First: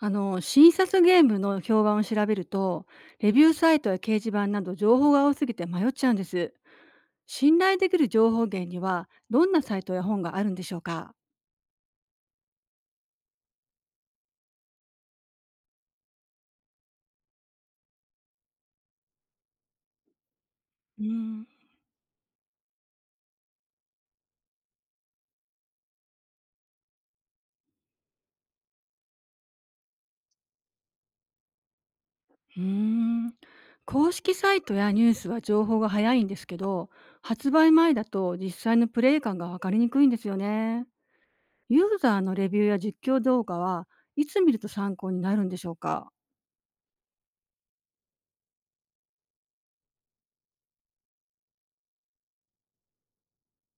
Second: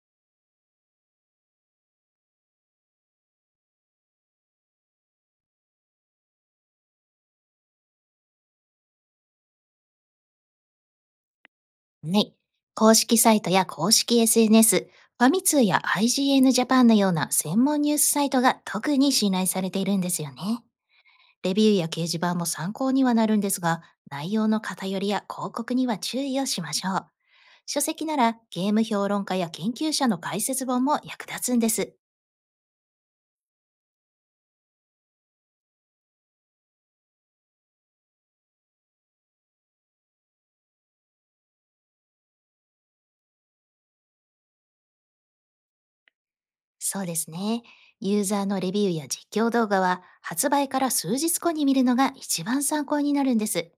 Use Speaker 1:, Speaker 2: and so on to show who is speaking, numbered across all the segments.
Speaker 1: あの診察ゲームの評判を調べると、レビューサイトや掲示板など情報が多すぎて迷っちゃうんです。信頼できる情報源にはどんなサイトや本があるんでしょうか？
Speaker 2: はい。公式サイトや公式 SNS、ファミ通や IGN ジーエヌジャパンのような専門ニュースサイトが特に信頼されているんですよね。
Speaker 1: うん、
Speaker 2: レビューや掲示板も参考にはなるんですが、内容の偏りや広告には注意をしましょう。書籍ならゲーム評論家や研究者の解説本も役立つんです。
Speaker 1: うーん。公式サイトやニュースは情報が早いんですけど、発売前だと実際のプレイ感が分かりにくいんですよね。ユーザーのレビューや実況動画はいつ見ると参考になるんでしょうか？
Speaker 2: そうですね。ユーザーのレビューや実況動画は発売から数日後に見るのが一番参考になるんです。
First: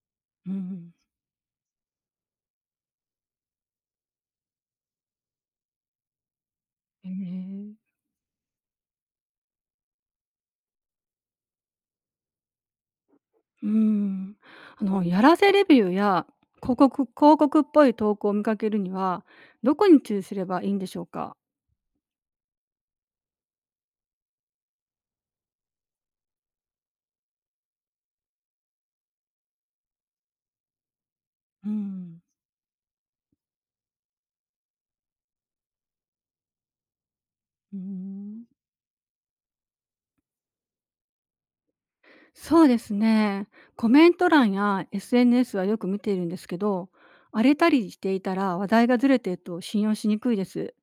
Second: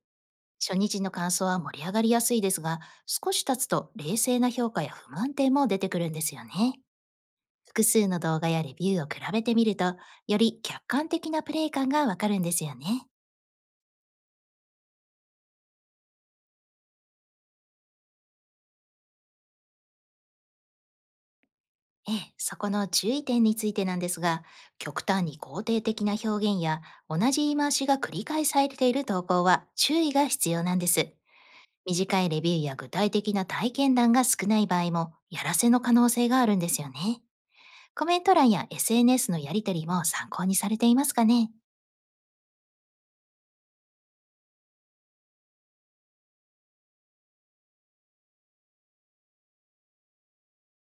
Speaker 1: う
Speaker 2: 初
Speaker 1: ん、
Speaker 2: 日の感想は盛り上がりやすいですが、少し経つと冷静な評価や不満点も出てくるんですよね。
Speaker 1: へえ。
Speaker 2: 複数の動画やレビューを比べてみると、より客観的なプレイ感がわかるんですよね。
Speaker 1: うーん。やらせレビューや広告っぽい投稿を見かけるには、どこに注意すればいいんでしょうか？
Speaker 2: ええ、そこの注意点についてなんですが、極端に肯定的な表現や同じ言い回しが繰り返されている投稿は注意が必要なんです。
Speaker 1: う
Speaker 2: 短
Speaker 1: ん、
Speaker 2: いレビューや具体的な体験談が少ない場合も、やらせの可能性があるんですよね。
Speaker 1: うー
Speaker 2: コメント
Speaker 1: ん。
Speaker 2: 欄や SNS のやりとりも参考にされていますかね？
Speaker 1: そうですね。コメント欄や SNS はよく見ているんですけど、荒れたりしていたら話題がずれていると信用しにくいです。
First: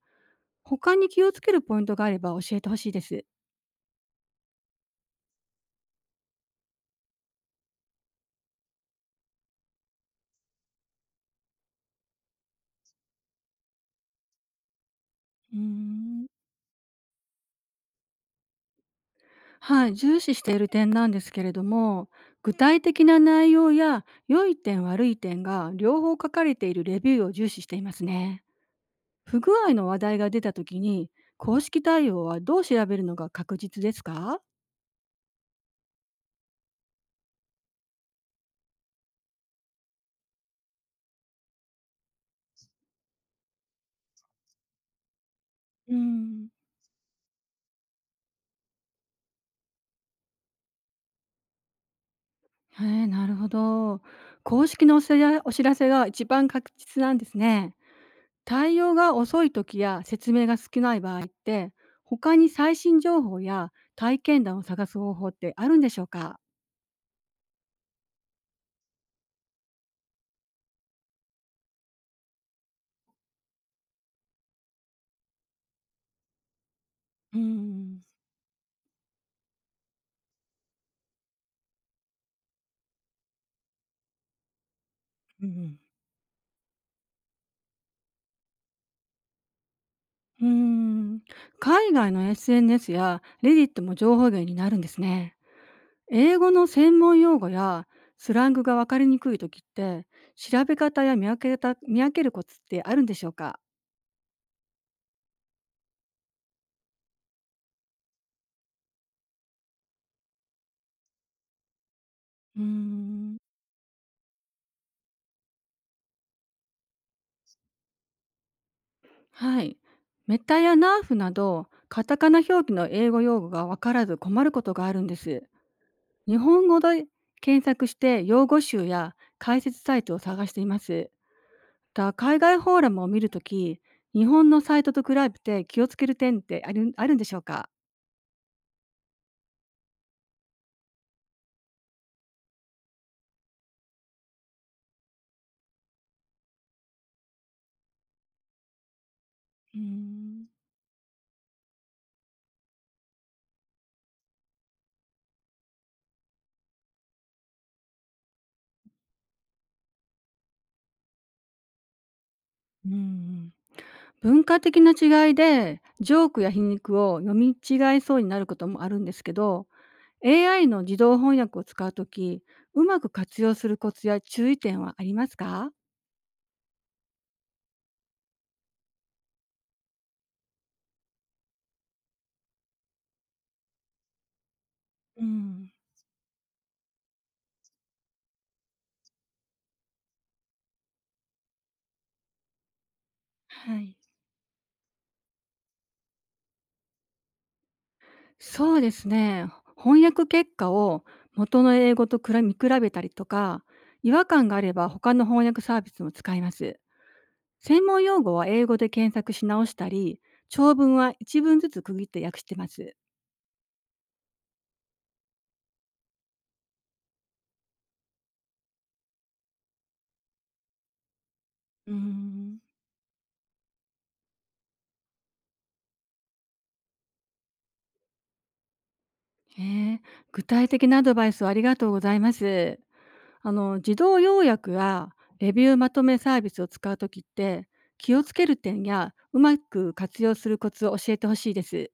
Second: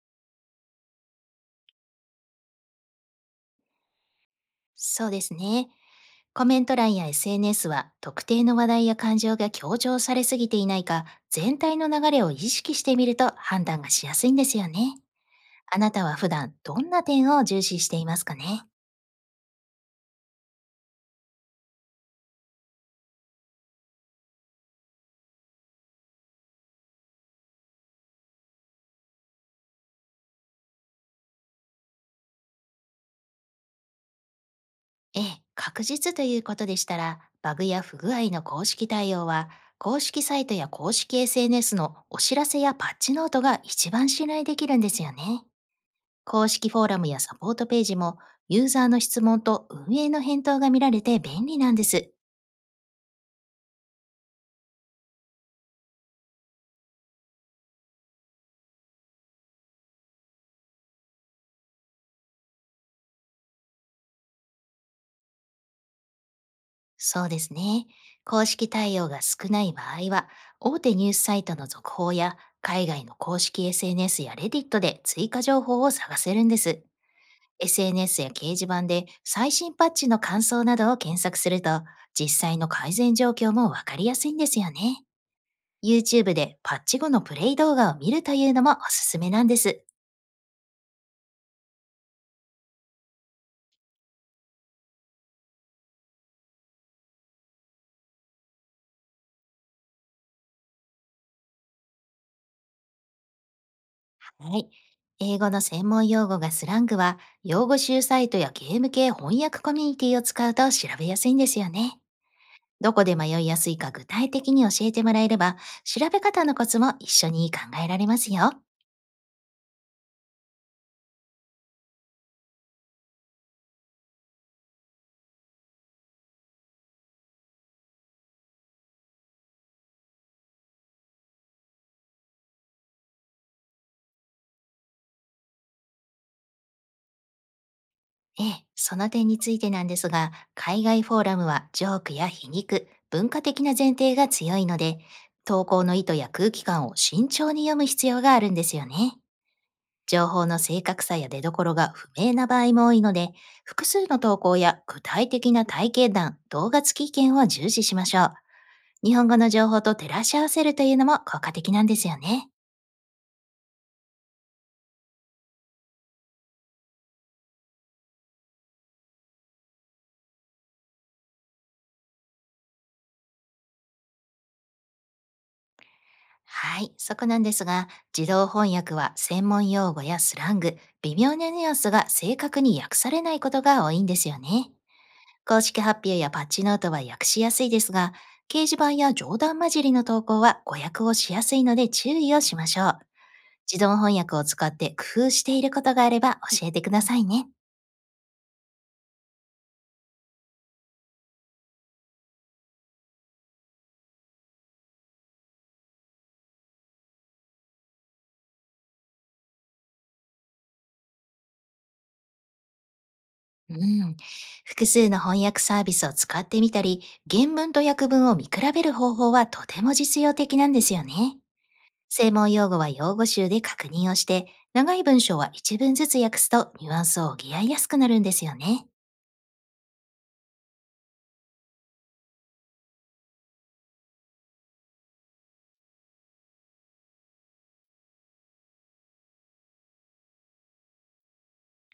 Speaker 1: 他に気をつけるポイントがあれば教えてほしいです。
Speaker 2: そうですね。コメント欄や SNS は特定の話題や感情が強調されすぎていないか、全体の流れを意識してみると判断がしやすいんですよね。
Speaker 1: うー
Speaker 2: あなたは
Speaker 1: ん。
Speaker 2: 普段どんな点を重視していますかね？
Speaker 1: はい、重視している点なんですけれども、具体的な内容や良い点悪い点が両方書かれているレビューを重視していますね。不具合の話題が出た時に公式対応はどう調べるのが確実ですか？
Speaker 2: ええ、確実ということでしたら、バグや不具合の公式対応は、公式サイトや公式 SNS のお知らせやパッチノートが一番信頼できるんですよね。
Speaker 1: うん、
Speaker 2: 公式フォーラムやサポートページも、ユーザーの質問と運営の返答が見られて便利なんです。
Speaker 1: ええ、なるほど。公式のお知らせが一番確実なんですね。対応が遅い時や説明が少ない場合って、他に最新情報や体験談を探す方法ってあるんでしょうか？
Speaker 2: そうですね。公式対応が少ない場合は、大手ニュースサイトの続報や海外の公式 SNS やレディットで追加情報を探せるんです。
Speaker 1: うん
Speaker 2: SNS や掲示板で最新パッチの感想などを検索すると、実際の改善状況もわかりやすいんですよね。
Speaker 1: うん
Speaker 2: YouTube でパッチ後のプレイ動画を見るというのもおすすめなんです。
Speaker 1: うん、うーん。海外の SNS やレディットも情報源になるんですね。英語の専門用語やスラングが分かりにくい時って、調べ方や見分けるコツってあるんでしょうか？
Speaker 2: はい。英語の専門用語がスラングは、用語集サイトやゲーム系翻訳コミュニティを使うと調べやすいんですよね。
Speaker 1: うー
Speaker 2: どこで
Speaker 1: ん。
Speaker 2: 迷いやすいか具体的に教えてもらえれば、調べ方のコツも一緒に考えられますよ。
Speaker 1: はい、メタやナーフなどカタカナ表記の英語用語が分からず困ることがあるんです。日本語で検索して用語集や解説サイトを探しています。海外フォーラムを見るとき、日本のサイトと比べて気をつける点ってあるんでしょうか？
Speaker 2: ええ、その点についてなんですが、海外フォーラムはジョークや皮肉、文化的な前提が強いので、投稿の意図や空気感を慎重に読む必要があるんですよね。
Speaker 1: うー
Speaker 2: 情報
Speaker 1: ん、
Speaker 2: の正確さや出どころが不明な場合も多いので、複数の投稿や具体的な体験談、動画付き意見を重視しましょう。日本語の情報と照らし合わせるというのも効果的なんですよね。
Speaker 1: うんうん。文化的な違いでジョークや皮肉を読み違えそうになることもあるんですけど、 AI の自動翻訳を使うとき、うまく活用するコツや注意点はありますか？
Speaker 2: はい、そこなんですが、自動翻訳は専門用語やスラング、微妙なニュアンスが正確に訳されないことが多いんですよね。
Speaker 1: う
Speaker 2: 公
Speaker 1: ん、
Speaker 2: 式発表やパッチノートは訳しやすいですが、掲示板や冗談交じりの投稿は誤訳をしやすいので注意をしましょう。
Speaker 1: は
Speaker 2: 自動
Speaker 1: い。
Speaker 2: 翻訳を使って工夫していることがあれば教えてくださいね。
Speaker 1: そうですね、翻訳結果を元の英語と見比べたりとか、違和感があれば他の翻訳サービスも使います。専門用語は英語で検索し直したり、長文は一文ずつ区切って訳してます。
Speaker 2: うん。複数の翻訳サービスを使ってみたり、原文と訳文を見比べる方法はとても実用的なんですよね。
Speaker 1: うー
Speaker 2: 専門
Speaker 1: ん。
Speaker 2: 用語は用語集で確認をして、長い文章は一文ずつ訳すとニュアンスを補いやすくなるんですよね。
Speaker 1: へえ、具体的なアドバイスをありがとうございます。自動要約やレビューまとめサービスを使うときって、気をつける点やうまく活用するコツを教えてほしいです。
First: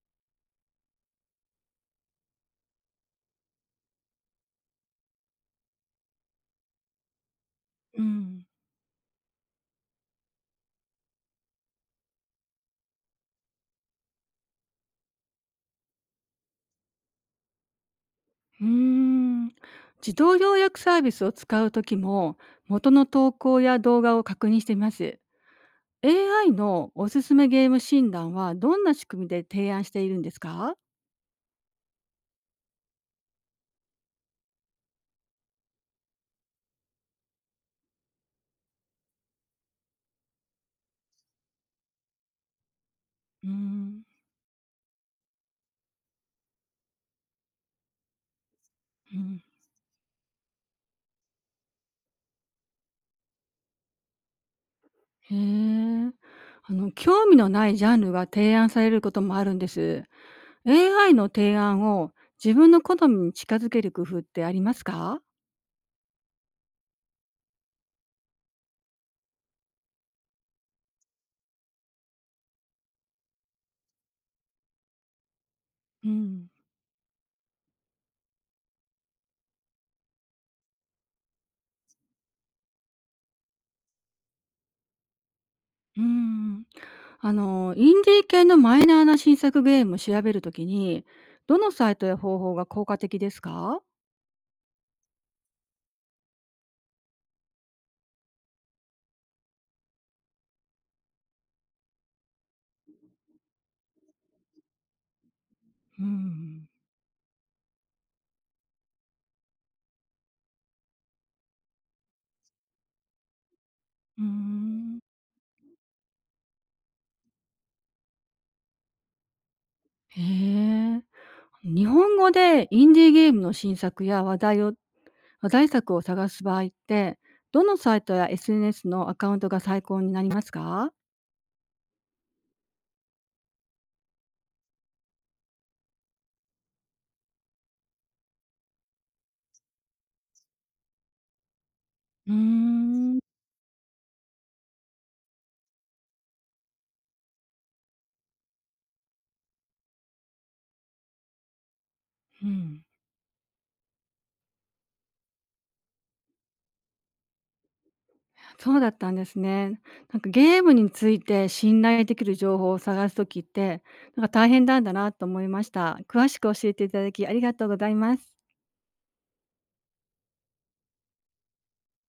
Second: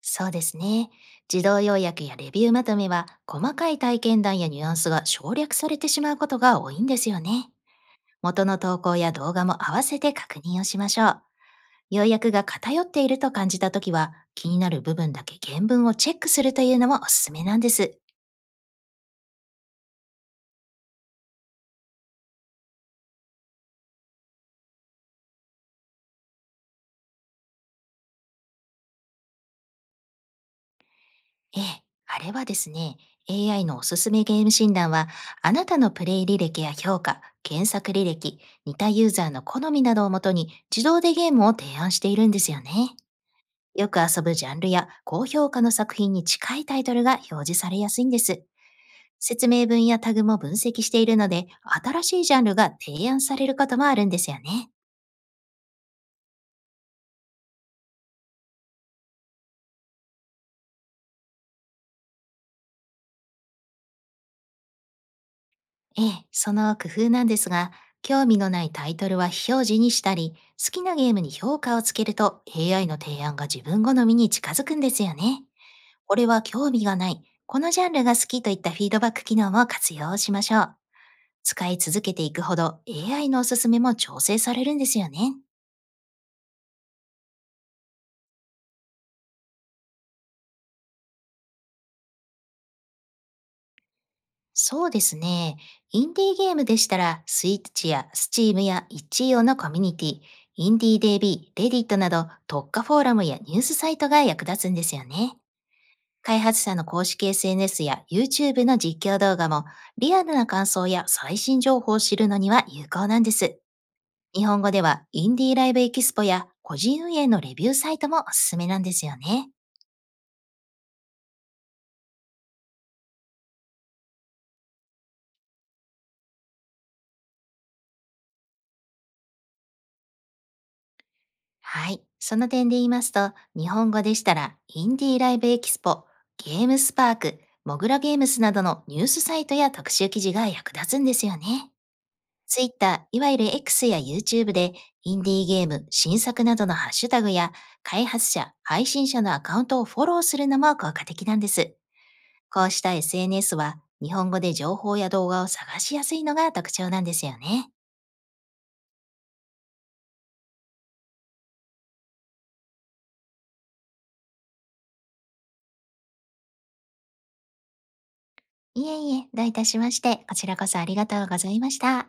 Speaker 2: そうですね。自動要約やレビューまとめは、細かい体験談やニュアンスが省略されてしまうことが多いんですよね。
Speaker 1: うん。
Speaker 2: 元の投稿や動画も合わせて確認をしましょう。要約が偏っていると感じたときは、気になる部分だけ原文をチェックするというのもおすすめなんです。
Speaker 1: うーん、自動要約サービスを使うときも、元の投稿や動画を確認してみます。AI のおすすめゲーム診断はどんな仕組みで提案しているんですか？
Speaker 2: ええ、あれはですね、AI のおすすめゲーム診断は、あなたのプレイ履歴や評価、検索履歴、似たユーザーの好みなどをもとに、自動でゲームを提案しているんですよね。
Speaker 1: うー
Speaker 2: よく
Speaker 1: ん、
Speaker 2: 遊ぶジャンルや高評価の作品に近いタイトルが表示されやすいんです。
Speaker 1: うん、
Speaker 2: 説明文やタグも分析しているので、新しいジャンルが提案されることもあるんですよね。
Speaker 1: へえ。興味のないジャンルが提案されることもあるんです。AI の提案を自分の好みに近づける工夫ってありますか？
Speaker 2: ええ、その工夫なんですが、興味のないタイトルは非表示にしたり、好きなゲームに評価をつけると AI の提案が自分好みに近づくんですよね。
Speaker 1: う
Speaker 2: これは
Speaker 1: ん、
Speaker 2: 興味がない、このジャンルが好きといったフィードバック機能も活用しましょう。使い続けていくほど AI のおすすめも調整されるんですよね。
Speaker 1: うん。インディー系のマイナーな新作ゲームを調べるときに、どのサイトや方法が効果的ですか？
Speaker 2: そうですね。インディーゲームでしたら、スイッチやスチームや一応のコミュニティ、インディー DB、レディットなど特化フォーラムやニュースサイトが役立つんですよね。
Speaker 1: う
Speaker 2: 開発
Speaker 1: ん。
Speaker 2: 者の公式 SNS や YouTube の実況動画も、リアルな感想や最新情報を知るのには有効なんです。
Speaker 1: うー
Speaker 2: 日本語で
Speaker 1: ん。
Speaker 2: はインディーライブエキスポや個人運営のレビューサイトもおすすめなんですよね。
Speaker 1: へえ。日本語でインディーゲームの新作や話題作を探す場合って、どのサイトや SNS のアカウントが最高になりますか？
Speaker 2: はい。その点で言いますと、日本語でしたらインディーライブエキスポ、ゲームスパーク、モグラゲームスなどのニュースサイトや特集記事が役立つんですよね。
Speaker 1: うー
Speaker 2: Twitter、
Speaker 1: ん、
Speaker 2: いわゆる X や YouTube で、インディーゲーム、新作などのハッシュタグや、開発者、配信者のアカウントをフォローするのも効果的なんです。
Speaker 1: う
Speaker 2: こうし
Speaker 1: ん。
Speaker 2: た SNS は、日本語で情報や動画を探しやすいのが特徴なんですよね。
Speaker 1: そうだったんですね。なんかゲームについて信頼できる情報を探すときって、なんか大変なんだなと思いました。詳しく教えていただきありがとうございます。
Speaker 2: いえいえ、どういたしまして、こちらこそありがとうございました。